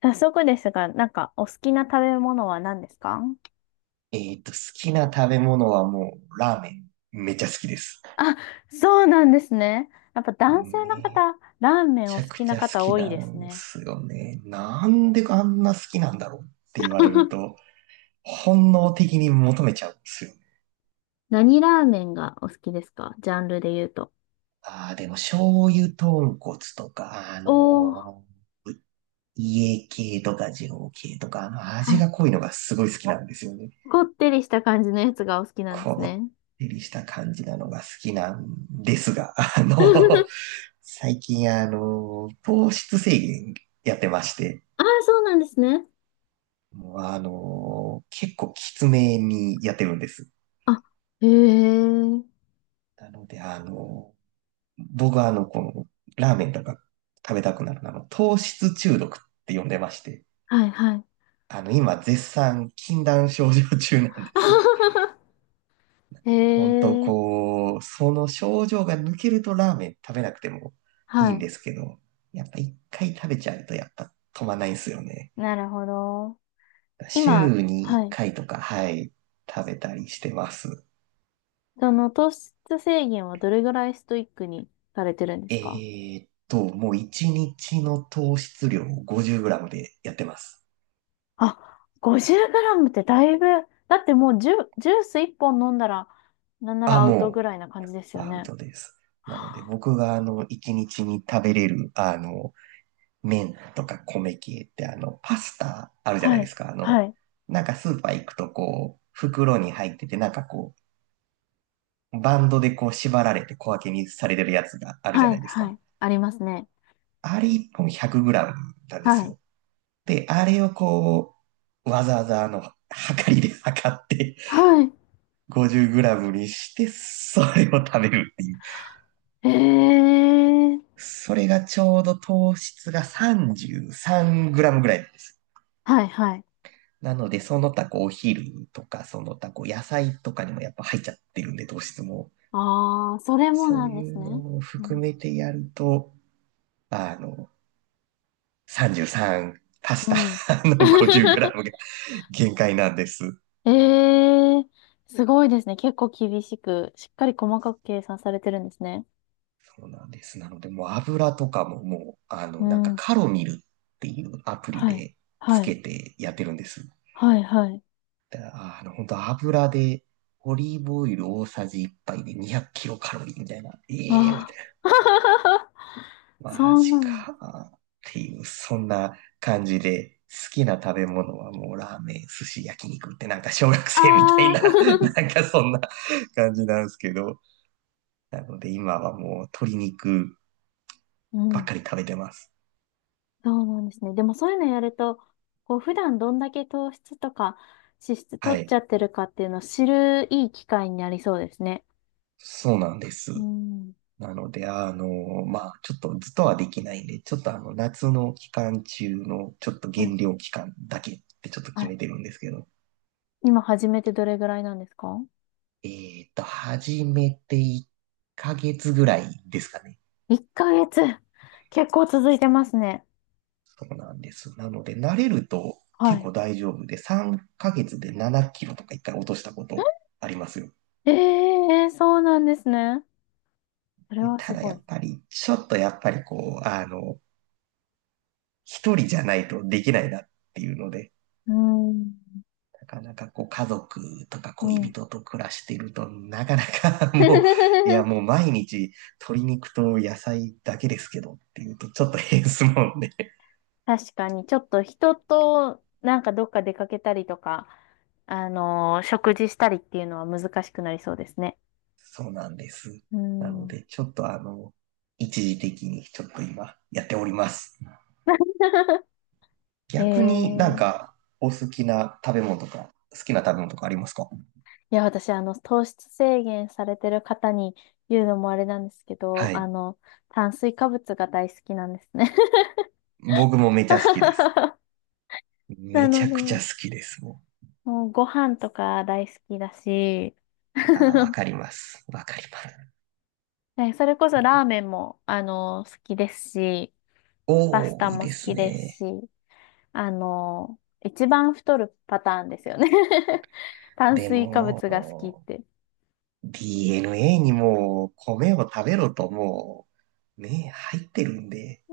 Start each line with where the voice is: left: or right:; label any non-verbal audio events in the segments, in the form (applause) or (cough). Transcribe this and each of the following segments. left: 早速ですが、なんかお好きな食べ物は何ですか？
right: 好きな食べ物はもう、ラーメン。めっちゃ好きです。
left: あ、そうなんですね。やっぱ男性の
right: め
left: 方、ラーメンお
right: ちゃ
left: 好
right: く
left: き
right: ち
left: な
right: ゃ好
left: 方
right: き
left: 多い
right: な
left: です
right: ん
left: ね。
right: すよね。なんであんな好きなんだろうって言われる
left: (laughs)
right: と、本能的に求めちゃうんですよね。
left: 何ラーメンがお好きですか、ジャンルで言うと？
right: ああ、でも醤油豚骨とか、
left: おー、
right: 家系とか二郎系とか、
left: は
right: 味
left: い。
right: が濃いのがすごい好きなんですよね。
left: こってりした感じのやつがお好きなんです
right: こ
left: ね。
right: ってりした感じなのが好きなんですが、
left: (laughs)
right: 最近、糖質制限やってまして、
left: ああ、そうなんですね。
right: もう結構きつめにやってるんです。
left: あ、へえ。
right: なので、僕はラーメンとか食べたくなるのは、糖質中毒って呼んでまして、
left: はいはい。
right: 今、絶賛禁断症状中なんです。
left: (laughs) へ
right: 本当
left: え、
right: その症状が抜けるとラーメン食べなくてもいい
left: は
right: ん
left: い。
right: ですけど、やっぱ一回食べちゃうと、やっぱ止まんないんですよね。
left: なるほど。今、
right: 週に
left: は
right: 1
left: い。
right: 回とか、はい、食べたりしてます。
left: その糖質制限はどれぐらいストイックにされてるんですか？
right: もう1日の糖質量を 50g でやってます。
left: あ、50グラムってだいぶ、だってもうジュース1本飲んだら、なんなら
right: あ、
left: アウトぐ
right: も
left: らいな感じです
right: う、
left: よ
right: アウ
left: ね。
right: トです。なので、僕が1日にちに食べれる、麺とか米系って、パスタあるじゃない
left: は
right: で
left: い、
right: すか。
left: はい、
right: なんかスーパー行くと袋に入ってて、なんかバンドで縛られて小分けにされてるやつがあるじゃ
left: は
right: な
left: い、
right: いです
left: は
right: か。
left: い。ありますね。
right: あれ1本 100g なんで
left: は
right: す
left: い。
right: よ。で、あれをわざわざ測りで測って
left: はい。
right: 50g にして、それを食べるっていう。
left: ええー、
right: それがちょうど糖質が 33g ぐらいです。
left: はい、はい。
right: なので、その他お昼とか、その他野菜とかにもやっぱ入っちゃってるんで、糖質も。
left: ああ、それも
right: そ
left: な
right: う
left: んで
right: い
left: す
right: う
left: ね。
right: のを
left: う
right: 含
left: ん。
right: めてやると、あの、33パス
left: うん
right: タの
left: (laughs)
right: 50g が限界なんです。
left: ええー、すごいですね。結構厳しく、しっかり細かく計算されてるんですね。
right: そうなんです。なので、もう油とかももう、
left: う
right: なんか
left: ん
right: カロミルっていうアプリ
left: はい。
right: でつ
left: は
right: け
left: い。
right: てやってるんです。
left: はい。はい。
right: だから本当油で、オリーブオイル大さじ1杯で200キロカロリーみたいな。ええみた
left: あ
right: い
left: あ。(laughs)
right: な。マ
left: そう
right: ジ
left: なのです。
right: か。っていう、そんな感じで、好きな食べ物はもうラーメン、寿司、焼肉ってなんか小学生みたい
left: ああ。
right: な、(laughs) なん
left: (laughs)
right: かそんな感じなんですけど。なので今はもう鶏肉
left: う
right: ばっ
left: ん。
right: かり食べてます。
left: そうなんですね。でもそういうのやると、こう、普段どんだけ糖質とか脂質取
right: は
left: っち
right: い。
left: ゃってるかっていうのを知るいい機会になりそうですね。
right: そうなんです。
left: うん。
right: なので、ちょっとずっとはできないんで、ちょっと夏の期間中の、ちょっと
left: はい。
right: 減量期間だけってちょっと
left: は
right: 決
left: い。
right: めてるんですけど、
left: 今始めてどれぐらいなんですか
right: 始めて1ヶ月ぐらいですかね。
left: ?1 ヶ月。結構続いてますね。
right: そうなんです。なので、慣れると
left: は
right: 結構
left: い。
right: 大丈夫で、3ヶ月で7キロとか1回落としたことありますよ。
left: ええそうなんですね。それ
right: で
left: はす
right: ただや
left: ごい。
right: っ
left: う
right: ぱり、ちょっとやっぱり一人じゃないとできないなっていうので、
left: ーん。
right: なかなか家族とか
left: う
right: 恋
left: ん。
right: 人と暮らしてると、なかなか (laughs) もう、いや
left: (laughs)
right: もう毎日鶏肉と野菜だけですけどっていうとちょっと変ですもんね。(laughs)
left: 確かに、ちょっと人となんかどっか出かけたりとか、食事したりっていうのは難しくなりそうですね。
right: そうなんです。
left: う
right: なの
left: ん。
right: で、ちょっと一時的にちょっと今やっております。逆になん
left: (laughs) ええ
right: かお好きな食べ物とか、好きな食べ物とかありますか？
left: いや、私、糖質制限されてる方に言うのもあれなんですけど、
right: はい。
left: 炭水化物が大好きなんですね。
right: 僕もめちゃ好きです。
left: (laughs) な
right: めち
left: の
right: ゃくちゃ
left: で、
right: 好きです。も
left: もうご飯とか大好きだし、
right: う。あー、わ
left: (laughs)
right: かります。わかります。
left: ねそれこそラーメンも、好きですし、パス
right: 多
left: タ
right: い
left: も
right: で
left: 好
right: す
left: きですし、
right: ね。
left: 一番太るパターンですよね (laughs) 炭
right: で
left: 水化
right: も、
left: 物が好きって。
right: DNA にもう米を食べろともう、ね、入ってるんで、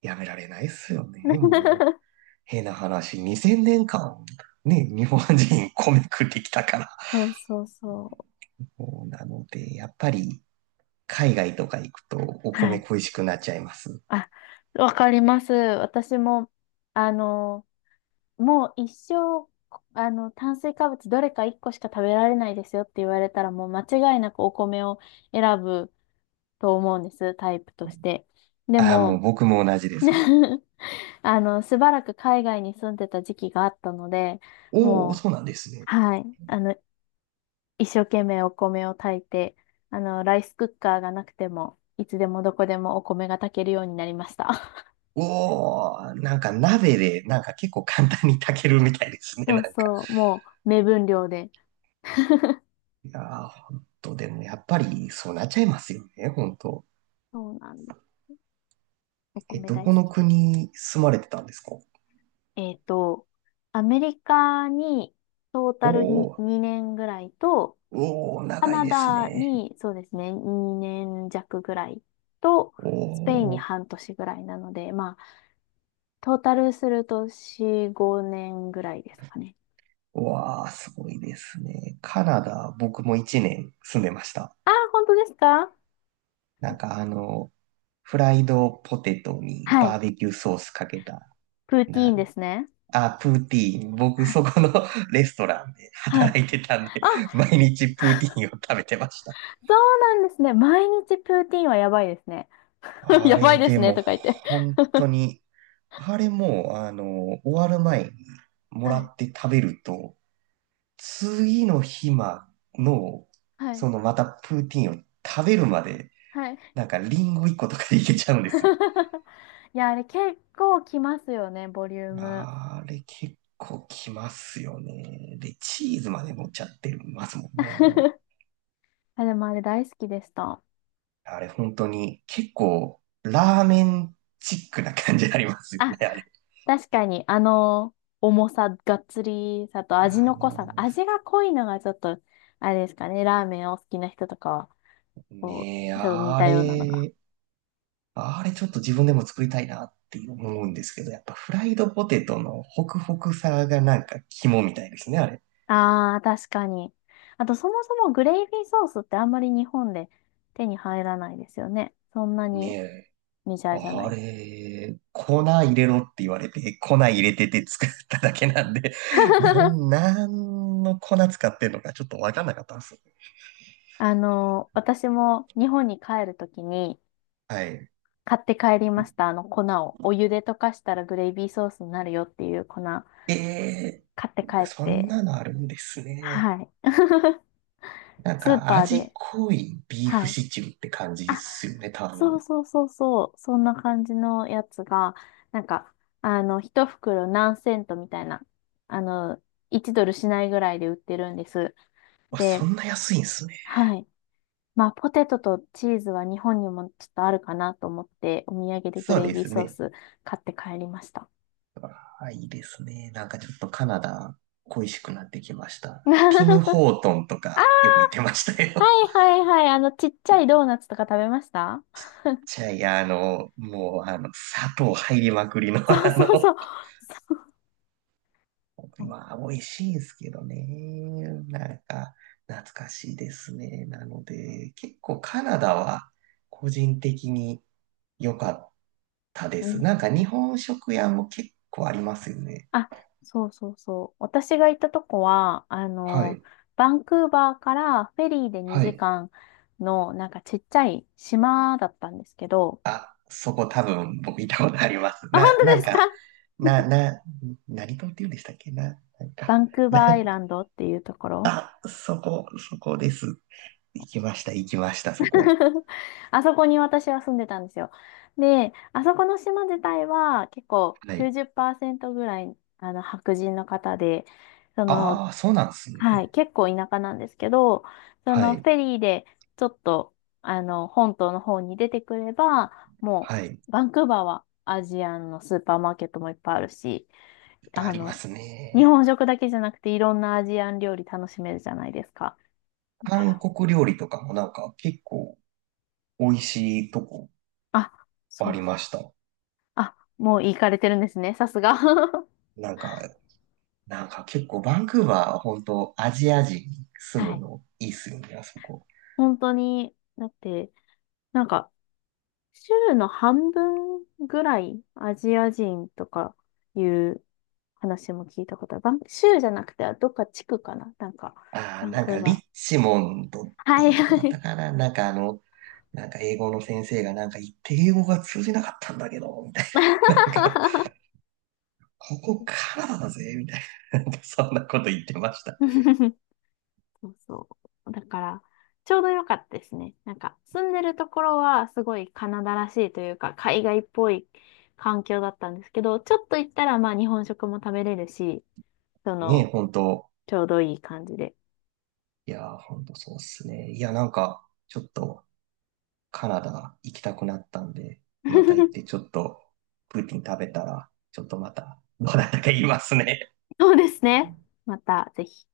right: やめられないっすよね、もう。
left: (laughs)
right: 変な話、2000年間、ね、日本人米食ってきたから。
left: そうそうそう。
right: もうなので、やっぱり、海外とか行くとお
left: は
right: 米
left: い。
right: 恋しくなっちゃいます。
left: あ、わかります。私も、あの、もう一生、炭水化物どれか一個しか食べられないですよって言われたら、もう間違いなくお米を選ぶと思うんです、タイプとして。で
right: ああ、もう
left: も、
right: 僕も同じです。
left: (laughs) しばらく海外に住んでた時期があったので、
right: おお、
left: もう、
right: そうなんですね。
left: はい。一生懸命お米を炊いて、ライスクッカーがなくても、いつでもどこでもお米が炊けるようになりました。
right: おお、なんか鍋で、なんか結構簡単に炊けるみたいです
left: (laughs)
right: ね、
left: そ
right: な
left: う
right: んか。
left: そう、もう目分量で。(laughs)
right: いやー、本当でもやっぱりそうなっちゃいますよね、本当。
left: そうなんです。お
right: え、
left: 米
right: ど
left: 大好
right: この
left: きで。
right: 国住まれてたんですか？
left: えっと、アメリカにトータ
right: お
left: ルに
right: ー、
left: 2年ぐらいと、
right: おー、
left: カ
right: 長い
left: ナ
right: です
left: ダ
right: ね。
left: にそうですね、2年弱ぐらいと、スペインに
right: おー、
left: 半年ぐらいなので、まあ、トータルすると4、5年ぐらいですかね。
right: わー、すごいですね。カナダ、僕も1年住んでました。
left: あ、本当ですか？
right: なんかフライドポテトに
left: は
right: バ
left: い。
right: ーベキューソースかけた、
left: プーティー
right: な、
left: ンですね。
right: プーティーン。僕
left: はい
right: そこの (laughs) レストランで
left: はい。
right: 働いてたんで、
left: あ、
right: 毎日プーティーンを食べてました。
left: そうなんですね。毎日プーティーンはやばいですね。(laughs)
right: あ
left: やばい
right: れ、
left: です
right: で
left: ね、
right: も、
left: とか言って。
right: 本当にあれも、終わる前にも
left: は
right: ら
left: い。
right: って食べると、次の日まの、
left: はい。
right: そのまたプーティンを食べるまで、
left: はい。
right: なんかリンゴ1個とかでいけちゃうんですよ。
left: (laughs) いや、あれ結構きますよね、ボリューム。
right: あれ結構きますよね。で、チーズまで乗っちゃってますもんね。
left: (laughs) あ、でもあれ大好きでした。
right: あれ本当に結構ラーメンチックな感じになりますよ
left: あ、
right: ね、あれ。
left: 確かに、重さ、がっつりさと味
right: あ
left: の濃さが、
right: の、
left: 味が濃いのがちょっと、あれですかね、ラーメンを好きな人とかは、こ
right: ねえ、
left: ちょっと似
right: あ
left: たようなのが
right: れ、あれちょっと自分でも作りたいなって思うんですけど、やっぱフライドポテトのホクホクさがなんか肝みたいですね、あれ。
left: ああ、確かに。あと、そもそもグレイビーソースってあんまり日本で手に入らないですよね。そんな
right: ね
left: に
right: え。
left: メジャーじゃな
right: あ
left: い。
right: れ、粉入れろって言われて、粉入れてて作っただけなんで、(laughs) なん、
left: (laughs)
right: なんの粉使ってんのかちょっとわかんなかったんです。
left: 私も日本に帰るときに
right: はい。
left: 買って帰りました。あの粉を。お湯で溶かしたらグレイビーソースになるよっていう粉買
right: え
left: って帰っ
right: そん
left: て。
right: なのあるんですね。
left: はい。(laughs)
right: なん
left: スー
right: か
left: パー
right: 味
left: で。
right: 濃いビーフ
left: はい。
right: シチューって感じで
left: あ
right: すよね、多
left: そう
right: 分。
left: そうそうそう、そんな感じのやつが、なんか、一袋何セントみたいな、あの、1ドルしないぐらいで売ってるんです。
right: あ、そ
left: で、
right: んな安いんですね。
left: はい。まあ、ポテトとチーズは日本にもちょっとあるかなと思って、お土産でグ
right: そう
left: レイ
right: で
left: ビー
right: す
left: ソー
right: ね。
left: ス買って帰りました。
right: あ、いいですね。なんかちょっとカナダ恋しくなってきました。
left: (laughs)
right: ティム・
left: あ、
right: ホートンとかよく言ってました
left: は
right: よ。
left: いはいはい。ちっちゃいドーナツとか食べました？
right: (laughs) じゃあ、いや、もう、砂糖入りまくりの、
left: (laughs)
right: (laughs)
left: そうそうそう。(laughs) そう。
right: まあ、美味しいんですけどね。なんか、懐かしいですね。なので、結構カナダは個人的に良かったで
left: う
right: す。
left: ん
right: なんか日本食屋も結構ありますよね。
left: あ、そうそうそう。私が行ったとこは、
right: はい。
left: バンクーバーからフェリーで
right: は
left: 2
right: い。
left: 時間の、なんかちっちゃい島だったんですけど、
right: あ、そこ多分僕行ったことあります。
left: あ、本
right: な、
left: 当
right: な
left: で
right: ん
left: すか？
right: か、
left: (laughs)
right: な、な、何島って言うんでしたっけな、なん
left: バ
right: か、
left: ンクーバー
right: な、
left: アイランドっていうところ。
right: あ、そこ、そこです。行きました、行きました、そこ。
left: (laughs) あそこに私は住んでたんですよ。で、あそこの島自体は結構
right: はい。
left: 90%ぐらいあの白人の方で、その、
right: ああ、そうなんです
left: はい、
right: ね。
left: 結構田舎なんですけど、そ
right: は
left: のフ
right: い、
left: ェリーでちょっとあの本島の方に出てくれば、も
right: はい。い
left: うバンクーバーはアジアンのスーパーマーケットもいっぱいあるし、
right: っぱいあ
left: あ
right: りま
left: の、
right: す
left: 日
right: ね。
left: 本食だけじゃなくていろんなアジアン料理楽しめるじゃないですか。だか
right: 韓
left: ら、
right: 国料理とかもなんか結構美味しいとこ
left: あ、そ
right: あ
left: う
right: り
left: そう。
right: ました。
left: あ、もう行かれてるんですね、さすが。(laughs)
right: なんか、なんか結構バンクーバーは本当アジア人住
left: は
right: む
left: い。
right: のいいっすよね、あそこ。
left: 本当に、だって、なんか、州の半分ぐらいアジア人とかいう話も聞いたことある。州じゃなくて、どっか地区かななんか、
right: ああ、
left: バン
right: なん
left: ク
right: か
left: ー
right: リッ
left: バ
right: チモンドっ
left: ー。
right: て
left: は
right: い
left: い、
right: うとこだ
left: は
right: っ
left: い。
right: たかな。なんかなんか英語の先生がなんか言って英語が通じなかったんだけど、みたいな。なんか、
left: (laughs)
right: ここカナダだぜ、みたいな。なんかそんなこと言ってました。
left: そうそう。だから、ちょうど良かったですね。なんか、住んでるところはすごいカナダらしいというか、海外っぽい環境だったんですけど、ちょっと行ったらまあ日本食も食べれるし、そ
right: ねえ、
left: の、
right: 本当。
left: ちょうどいい感じで。
right: いやー、本当そうっすね。いや、なんか、ちょっとカナダ行きたくなったんで、また行って
left: (laughs)
right: ちょっとプーティン食べたら、ちょっとまた、どうだったか言いますね。
left: そうですね。また、ぜひ。